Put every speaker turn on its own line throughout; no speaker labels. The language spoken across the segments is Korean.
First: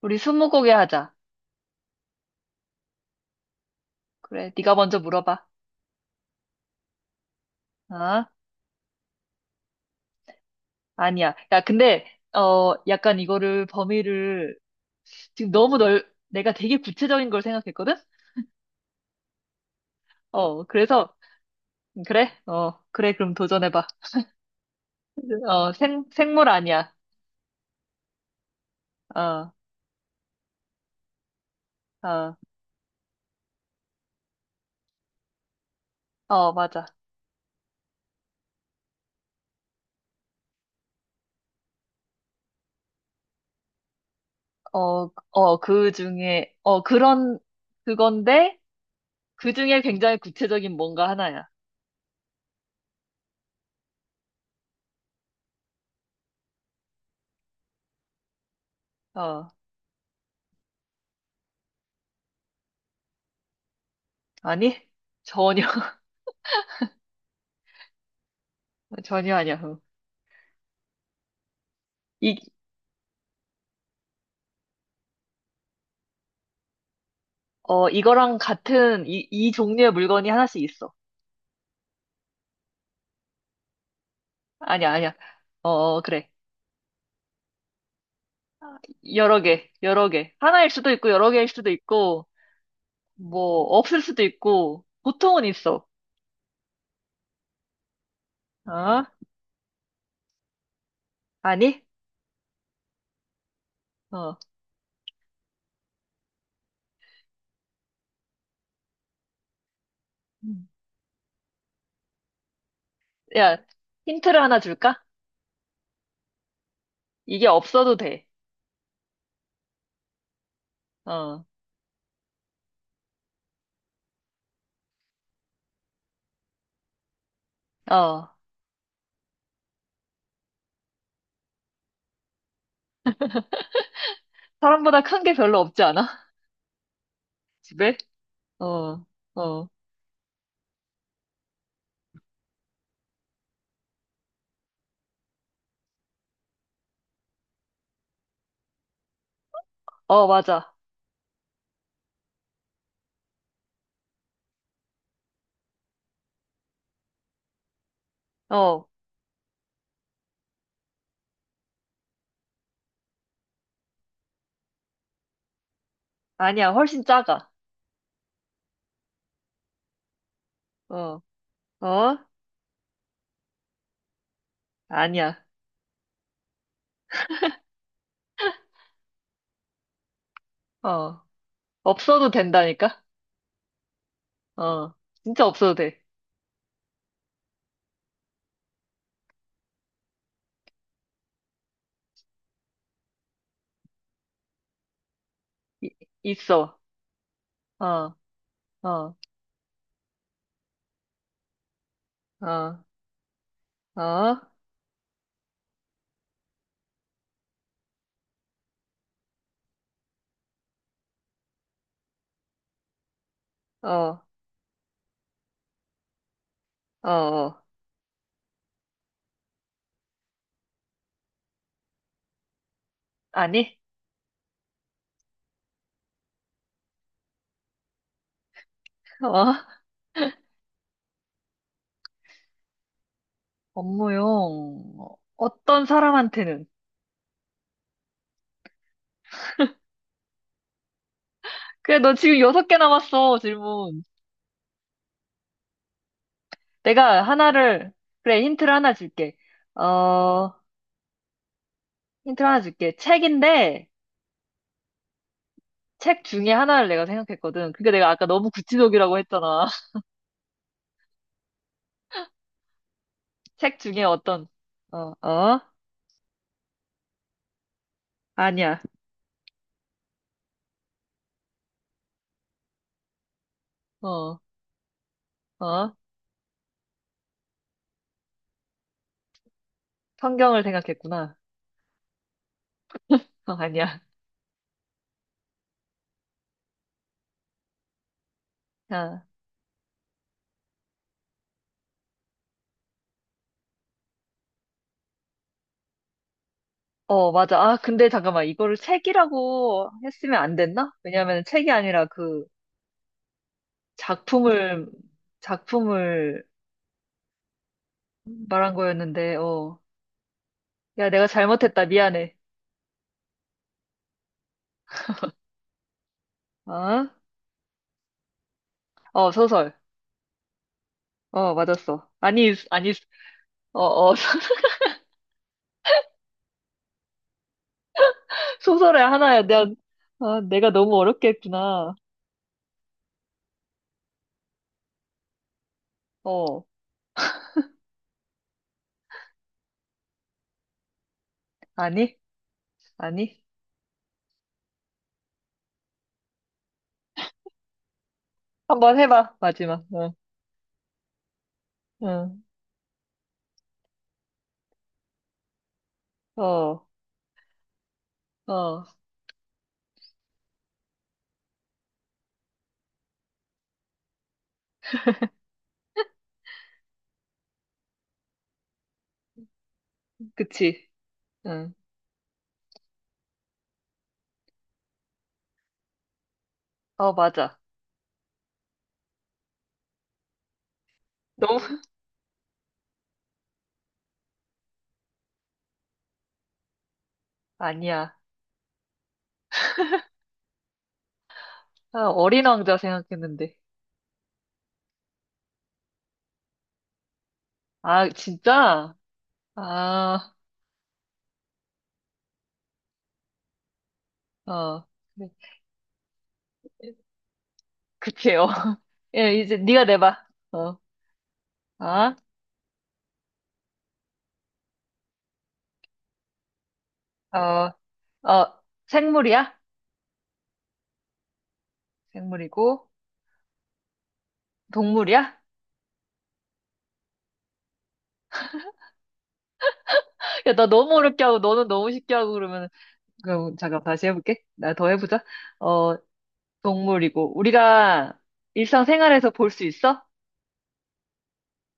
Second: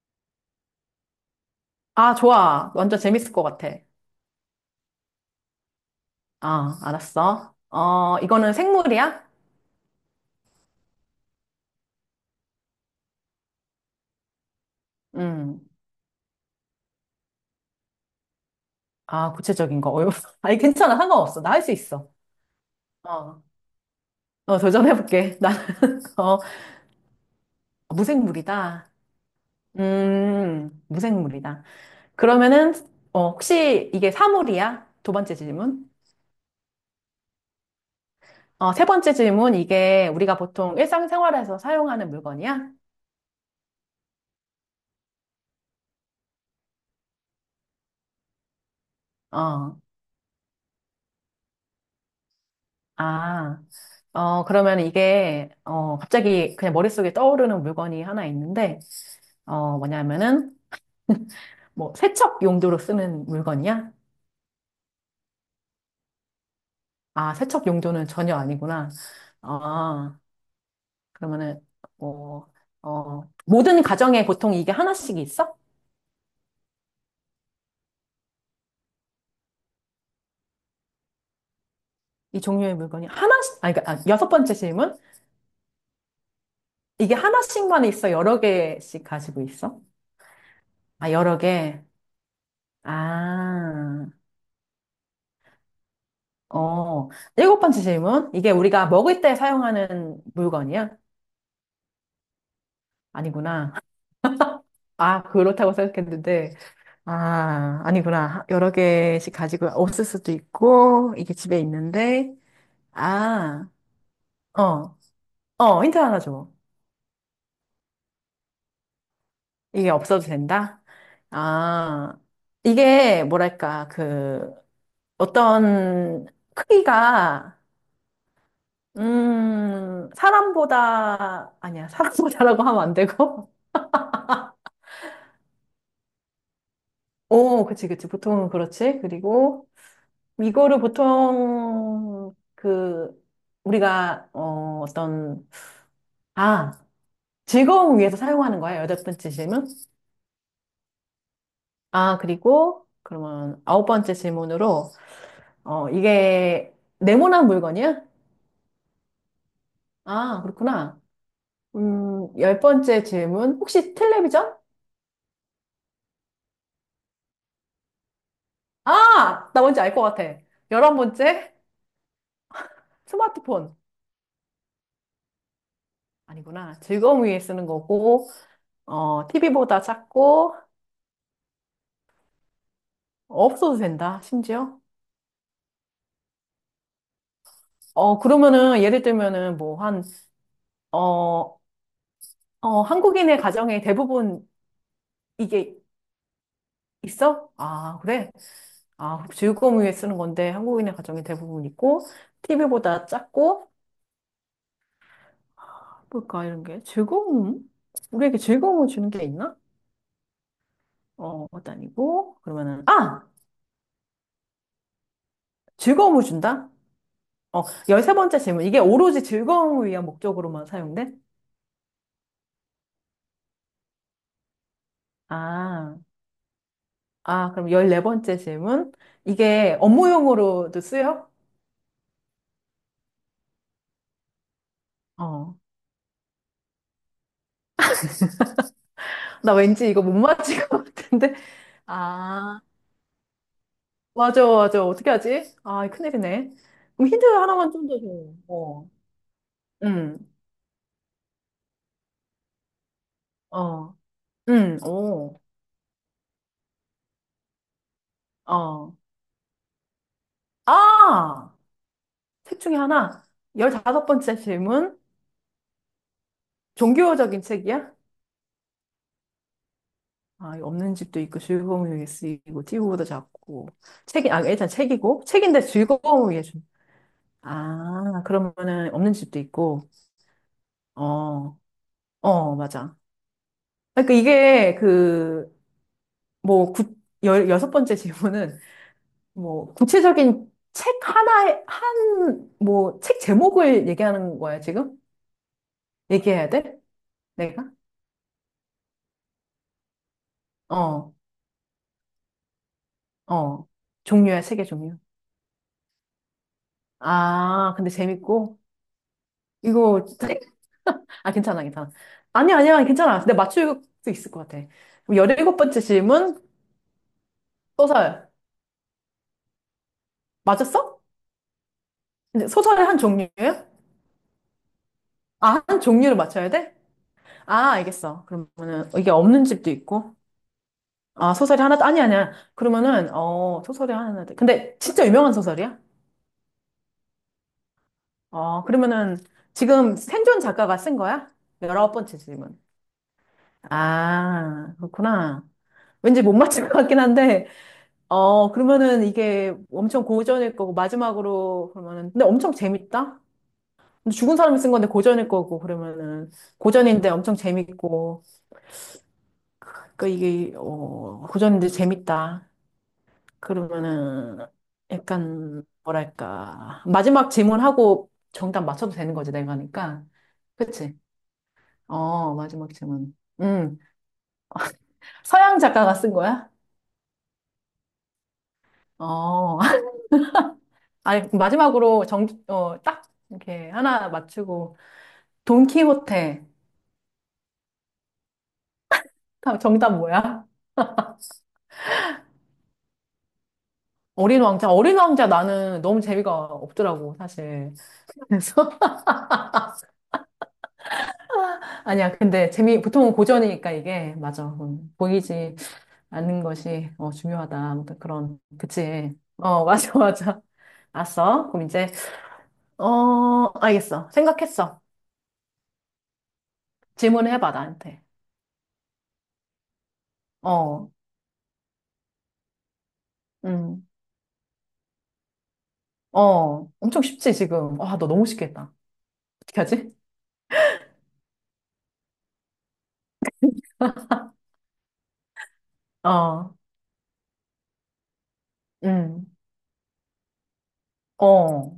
우리 스무고개 하자.
아, 좋아. 완전 재밌을 것 같아.
그래, 네가 먼저 물어봐.
아, 알았어. 어,
아,
이거는 생물이야?
아니야. 야, 근데 약간 이거를 범위를 지금
음.
너무 내가 되게 구체적인 걸 생각했거든?
아, 구체적인 거. 어려워. 아니,
어,
괜찮아.
그래서
상관없어. 나 할 수 있어.
그래, 그럼
어,
도전해봐.
어, 도전해볼게. 나는, 어,
생물 아니야.
무생물이다.
어,
무생물이다.
어,
그러면은, 혹시 이게 사물이야? 두 번째 질문.
맞아.
어, 세 번째 질문. 이게 우리가 보통 일상생활에서 사용하는 물건이야?
그 중에 그런 그건데 그
어.
중에 굉장히 구체적인 뭔가 하나야.
아, 그러면 이게, 갑자기 그냥 머릿속에 떠오르는 물건이 하나 있는데,
어,
뭐냐면은, 뭐, 세척 용도로 쓰는 물건이야?
아니? 전혀.
아, 세척 용도는 전혀 아니구나.
전혀 아니야. 어.
아, 그러면은,
이,
뭐, 모든 가정에 보통 이게 하나씩 있어?
이거랑 같은 이 종류의 물건이 하나씩 있어.
이 종류의 물건이 하나씩, 아, 그러니까, 아, 여섯 번째
아니야,
질문?
아니야. 그래.
이게 하나씩만 있어? 여러 개씩
여러
가지고
개,
있어?
여러 개. 하나일 수도 있고,
아,
여러
여러
개일 수도
개?
있고, 뭐, 없을
아,
수도 있고, 보통은 있어.
어, 일곱 번째 질문. 이게 우리가
어?
먹을 때 사용하는 물건이야?
아니?
아니구나.
어.
아, 그렇다고 생각했는데. 아, 아니구나. 여러 개씩 가지고 없을 수도
음.
있고, 이게 집에 있는데.
야,
아,
힌트를 하나
어,
줄까?
힌트 하나 줘.
이게 없어도 돼.
이게 없어도 된다?
어,
아, 이게 뭐랄까, 그, 어떤 크기가,
어.
사람보다, 아니야, 사람보다라고 하면 안 되고.
사람보다 큰게 별로 없지 않아?
오, 그치,
집에?
그치. 보통은 그렇지.
어, 어.
그리고 이거를 보통 그 우리가 어떤 아, 즐거움 위해서 사용하는 거야. 여덟 번째 질문.
어, 맞아.
아, 그리고 그러면 아홉 번째 질문으로 이게 네모난 물건이야?
어.
아, 그렇구나. 열 번째 질문. 혹시 텔레비전?
아니야, 훨씬 작아.
아, 나 뭔지 알 것 같아. 열한
어,
번째
어?
스마트폰.
아니야.
아니구나. 즐거움 위해 쓰는 거고, 어, TV보다 작고,
어. 없어도 된다니까?
없어도 된다, 심지어?
어, 진짜 없어도 돼.
어, 그러면은, 예를 들면은, 뭐, 한, 어, 한국인의 가정에 대부분 이게
이- 있어.
있어? 아,
어,
그래?
어,
아, 즐거움 위해 쓰는 건데, 한국인의 가정에 대부분 있고,
어,
TV보다 작고,
어,
뭘까, 이런 게. 즐거움? 우리에게 즐거움을 주는 게 있나? 어, 그것도 아니고, 그러면은, 아!
어,
즐거움을 준다?
어,
어,
어.
13번째 질문. 이게 오로지 즐거움을 위한 목적으로만 사용돼?
아니?
아. 아, 그럼 14번째 질문.
어?
이게 업무용으로도 쓰여?
업무용.
어.
어떤 사람한테는?
나 왠지 이거 못 맞힐 것 같은데.
그래, 너 지금
아,
여섯 개 남았어, 질문.
맞아, 맞아. 어떻게 하지? 아, 큰일이네. 그럼
내가
힌트 하나만 좀
하나를,
더 줘.
그래, 힌트를
어.
하나 줄게.
응,
어, 힌트를 하나 줄게. 책인데,
어. 응, 오.
책 중에 하나를 내가 생각했거든. 그게 내가 아까 너무
어.
구치적이라고 했잖아.
아! 책 중에 하나.
책 중에
15번째
어떤,
질문.
어, 어?
종교적인 책이야?
아니야.
아, 이거 없는 집도 있고, 즐거움을 위해 쓰이고, 띄우보다 작고. 책이,
어,
아, 일단 책이고. 책인데
어?
즐거움을 위해 준다. 아, 그러면은 없는 집도 있고,
성경을 생각했구나.
어, 맞아. 아,
어, 아니야.
그러니까 이게 그, 뭐, 구, 열, 여섯 번째 질문은,
아,
뭐, 구체적인 책 하나에, 한, 뭐, 책 제목을 얘기하는 거야, 지금? 얘기해야 돼?
어, 맞아.
내가?
아, 근데 잠깐만. 이거를 책이라고 했으면 안 됐나?
어,
왜냐면 책이 아니라 그
어. 종류야, 책의
작품을,
종류.
작품을
아, 근데 재밌고,
말한 거였는데, 어.
이거, 책?
야, 내가
아, 괜찮아,
잘못했다.
괜찮아.
미안해.
아니야, 아니야, 괜찮아. 근데 맞출 수 있을 것 같아. 그럼 곱번째 질문,
어?
소설.
어, 소설.
맞았어?
어, 맞았어.
근데
아니,
소설의
아니,
한 종류예요?
어, 어,
아, 한 종류를 맞춰야 돼? 아, 알겠어. 그러면은
소설의
이게
하나야.
없는
내가,
집도 있고.
아, 내가 너무 어렵게
아, 소설이 하나,
했구나.
아니, 아니야. 그러면은, 소설이 하나, 돼. 근데 진짜 유명한 소설이야?
어,
어, 그러면은 지금 생존 작가가 쓴 거야? 열아홉
아니,
번째 질문.
아니.
아, 그렇구나. 왠지 못 맞힐 것 같긴 한데, 어,
한번
그러면은
해봐.
이게
마지막.
엄청
응,
고전일 거고, 마지막으로 그러면은, 근데
응,
엄청 재밌다? 근데 죽은 사람이 쓴 건데 고전일 거고, 그러면은,
어,
고전인데 엄청 재밌고,
어,
그 이게 고전인데 재밌다. 그러면은 약간 뭐랄까 마지막 질문하고 정답 맞춰도 되는 거지 내가 하니까.
그치.
그치?
응,
어 마지막 질문. 서양 작가가 쓴 거야?
어, 맞아.
어 아니 마지막으로 정어딱 이렇게 하나 맞추고 돈키호테
아니야.
정답 뭐야?
아, 어린 왕자 생각했는데.
어린 왕자 어린 왕자 나는 너무 재미가 없더라고 사실.
아,
그래서
진짜? 아,
아니야 근데 재미 보통은 고전이니까 이게 맞아
어. 네.
보이지. 아는 것이 중요하다. 아무튼 그런
그치요.
그치.
예, 이제
어
네가
맞아
내봐.
맞아.
어,
알았어. 그럼 이제
아,
어 알겠어. 생각했어. 질문을 해봐
어,
나한테.
어, 생물이야?
어,
생물이고,
음,
동물이야?
엄청 쉽지 지금. 와 너 너무 쉽게 했다. 어떻게 하지?
야, 나 너무 어렵게 하고, 너는 너무 쉽게 하고 그러면, 그럼 잠깐 다시 해볼게. 나 더 해보자. 어,
어,
동물이고, 우리가
음,
일상생활에서 볼 수 있어?
어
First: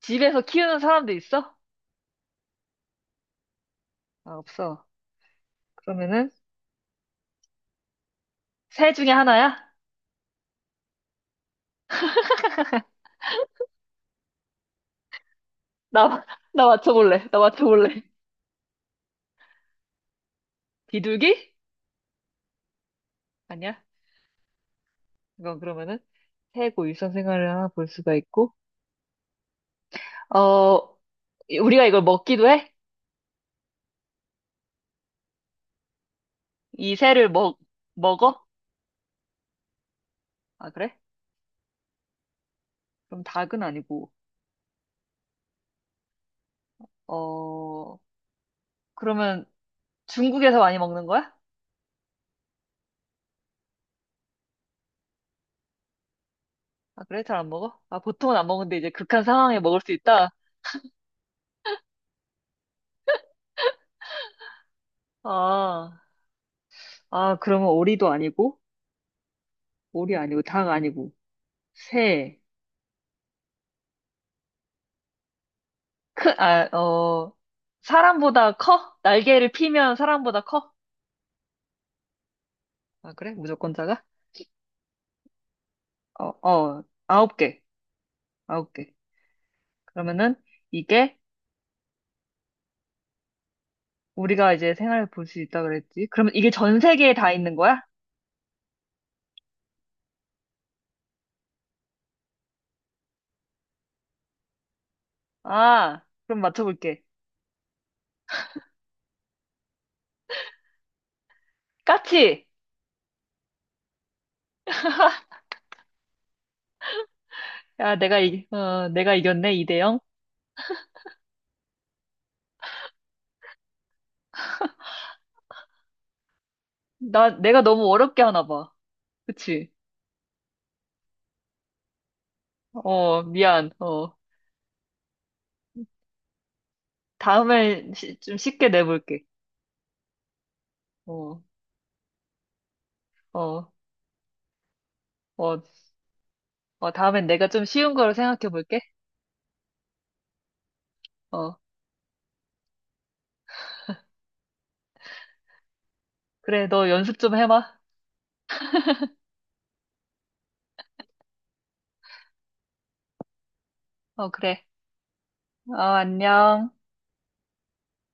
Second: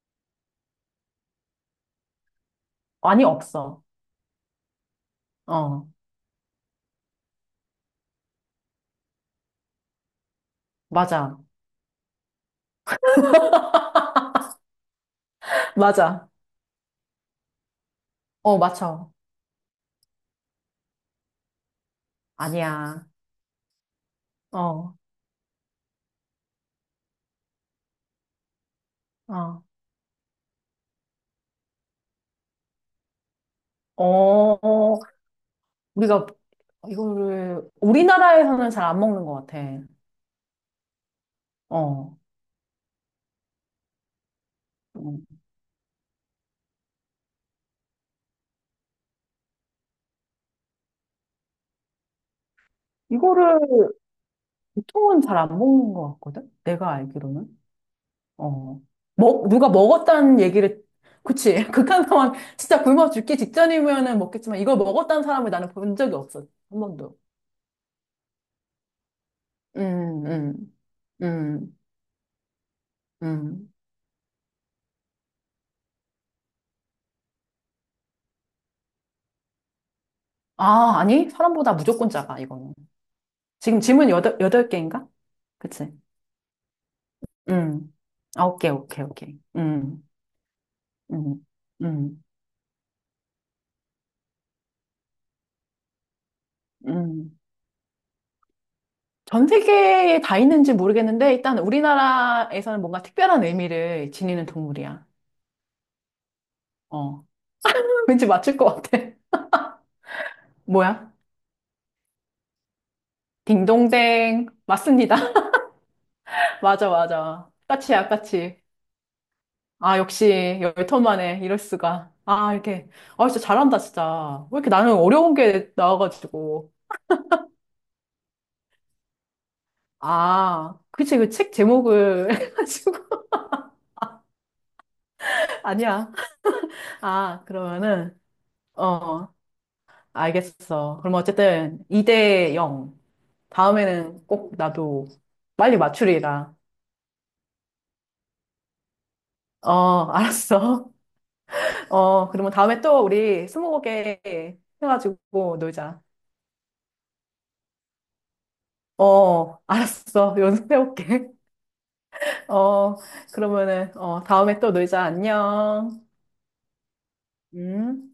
집에서 키우는 사람도 있어?
아니 없어.
아, 없어.
어
그러면은, 새 중에 하나야?
맞아
나,
맞아.
나 맞춰볼래.
어 맞춰.
비둘기?
아니야.
아니야.
어,
이건 그러면은 새고 일상 생활을 하나 볼 수가 있고.
어,
어, 우리가 이걸 먹기도 해?
어 어, 우리가
이 새를 먹,
이거를
먹어?
우리나라에서는 잘 안 먹는 것 같아.
아, 그래?
어.
그럼 닭은 아니고.
어.
어, 그러면 중국에서 많이 먹는 거야?
이거를 보통은 잘 안 먹는 것 같거든? 내가
아, 그래? 잘 안
알기로는.
먹어? 아, 보통은 안 먹는데
어.
이제 극한 상황에
누가
먹을 수 있다?
먹었다는 얘기를, 그치. 극한 상황, 진짜 굶어 죽기 직전이면은 먹겠지만, 이걸 먹었다는 사람을 나는 본
아,
적이 없어. 한 번도.
아, 그러면 오리도 아니고, 오리
음,
아니고, 닭
음,
아니고,
음,
새,
음.
크, 아, 어, 사람보다 커? 날개를 피면 사람보다 커?
아, 아니? 사람보다 무조건 작아, 이거는.
아, 그래? 무조건
지금
작아?
질문 여덟 개인가? 그치.
어, 어, 아홉 개.
음. 아, 오케이,
아홉 개.
오케이, 오케이.
그러면은 이게
음, 음,
우리가 이제 생활을 볼 수 있다 그랬지. 그러면 이게 전 세계에 다
음,
있는 거야?
전 세계에 다 있는지 모르겠는데 일단 우리나라에서는 뭔가 특별한 의미를 지니는 동물이야.
아, 그럼 맞춰볼게.
어. 왠지 맞출 것 같아. 뭐야?
까치!
딩동댕. 맞습니다. 맞아, 맞아.
야,
까치야, 까치.
내가 이겼네, 2대
아,
0.
역시 열턴 만에 이럴 수가. 아, 이렇게. 아, 진짜 잘한다, 진짜. 왜 이렇게 나는 어려운 게 나와가지고.
나, 내가 너무 어렵게 하나 봐. 그치?
아, 그치, 그 책 제목을
어,
해가지고.
미안. 어,
아니야. 아,
다음엔
그러면은,
좀 쉽게 내볼게.
어, 알겠어. 그럼
어,
어쨌든 2대 0.
어,
다음에는 꼭 나도
어,
빨리 맞추리라.
어, 다음엔 내가 좀 쉬운 거로 생각해 볼게.
어, 알았어.
어,
어, 그러면 다음에 또 우리 스무고개 해가지고 놀자.
그래, 너 연습 좀 해봐.
어, 알았어. 연습해올게. 어, 그러면은,
어,
다음에
그래.
또 놀자.
어,
안녕.
안녕.
음.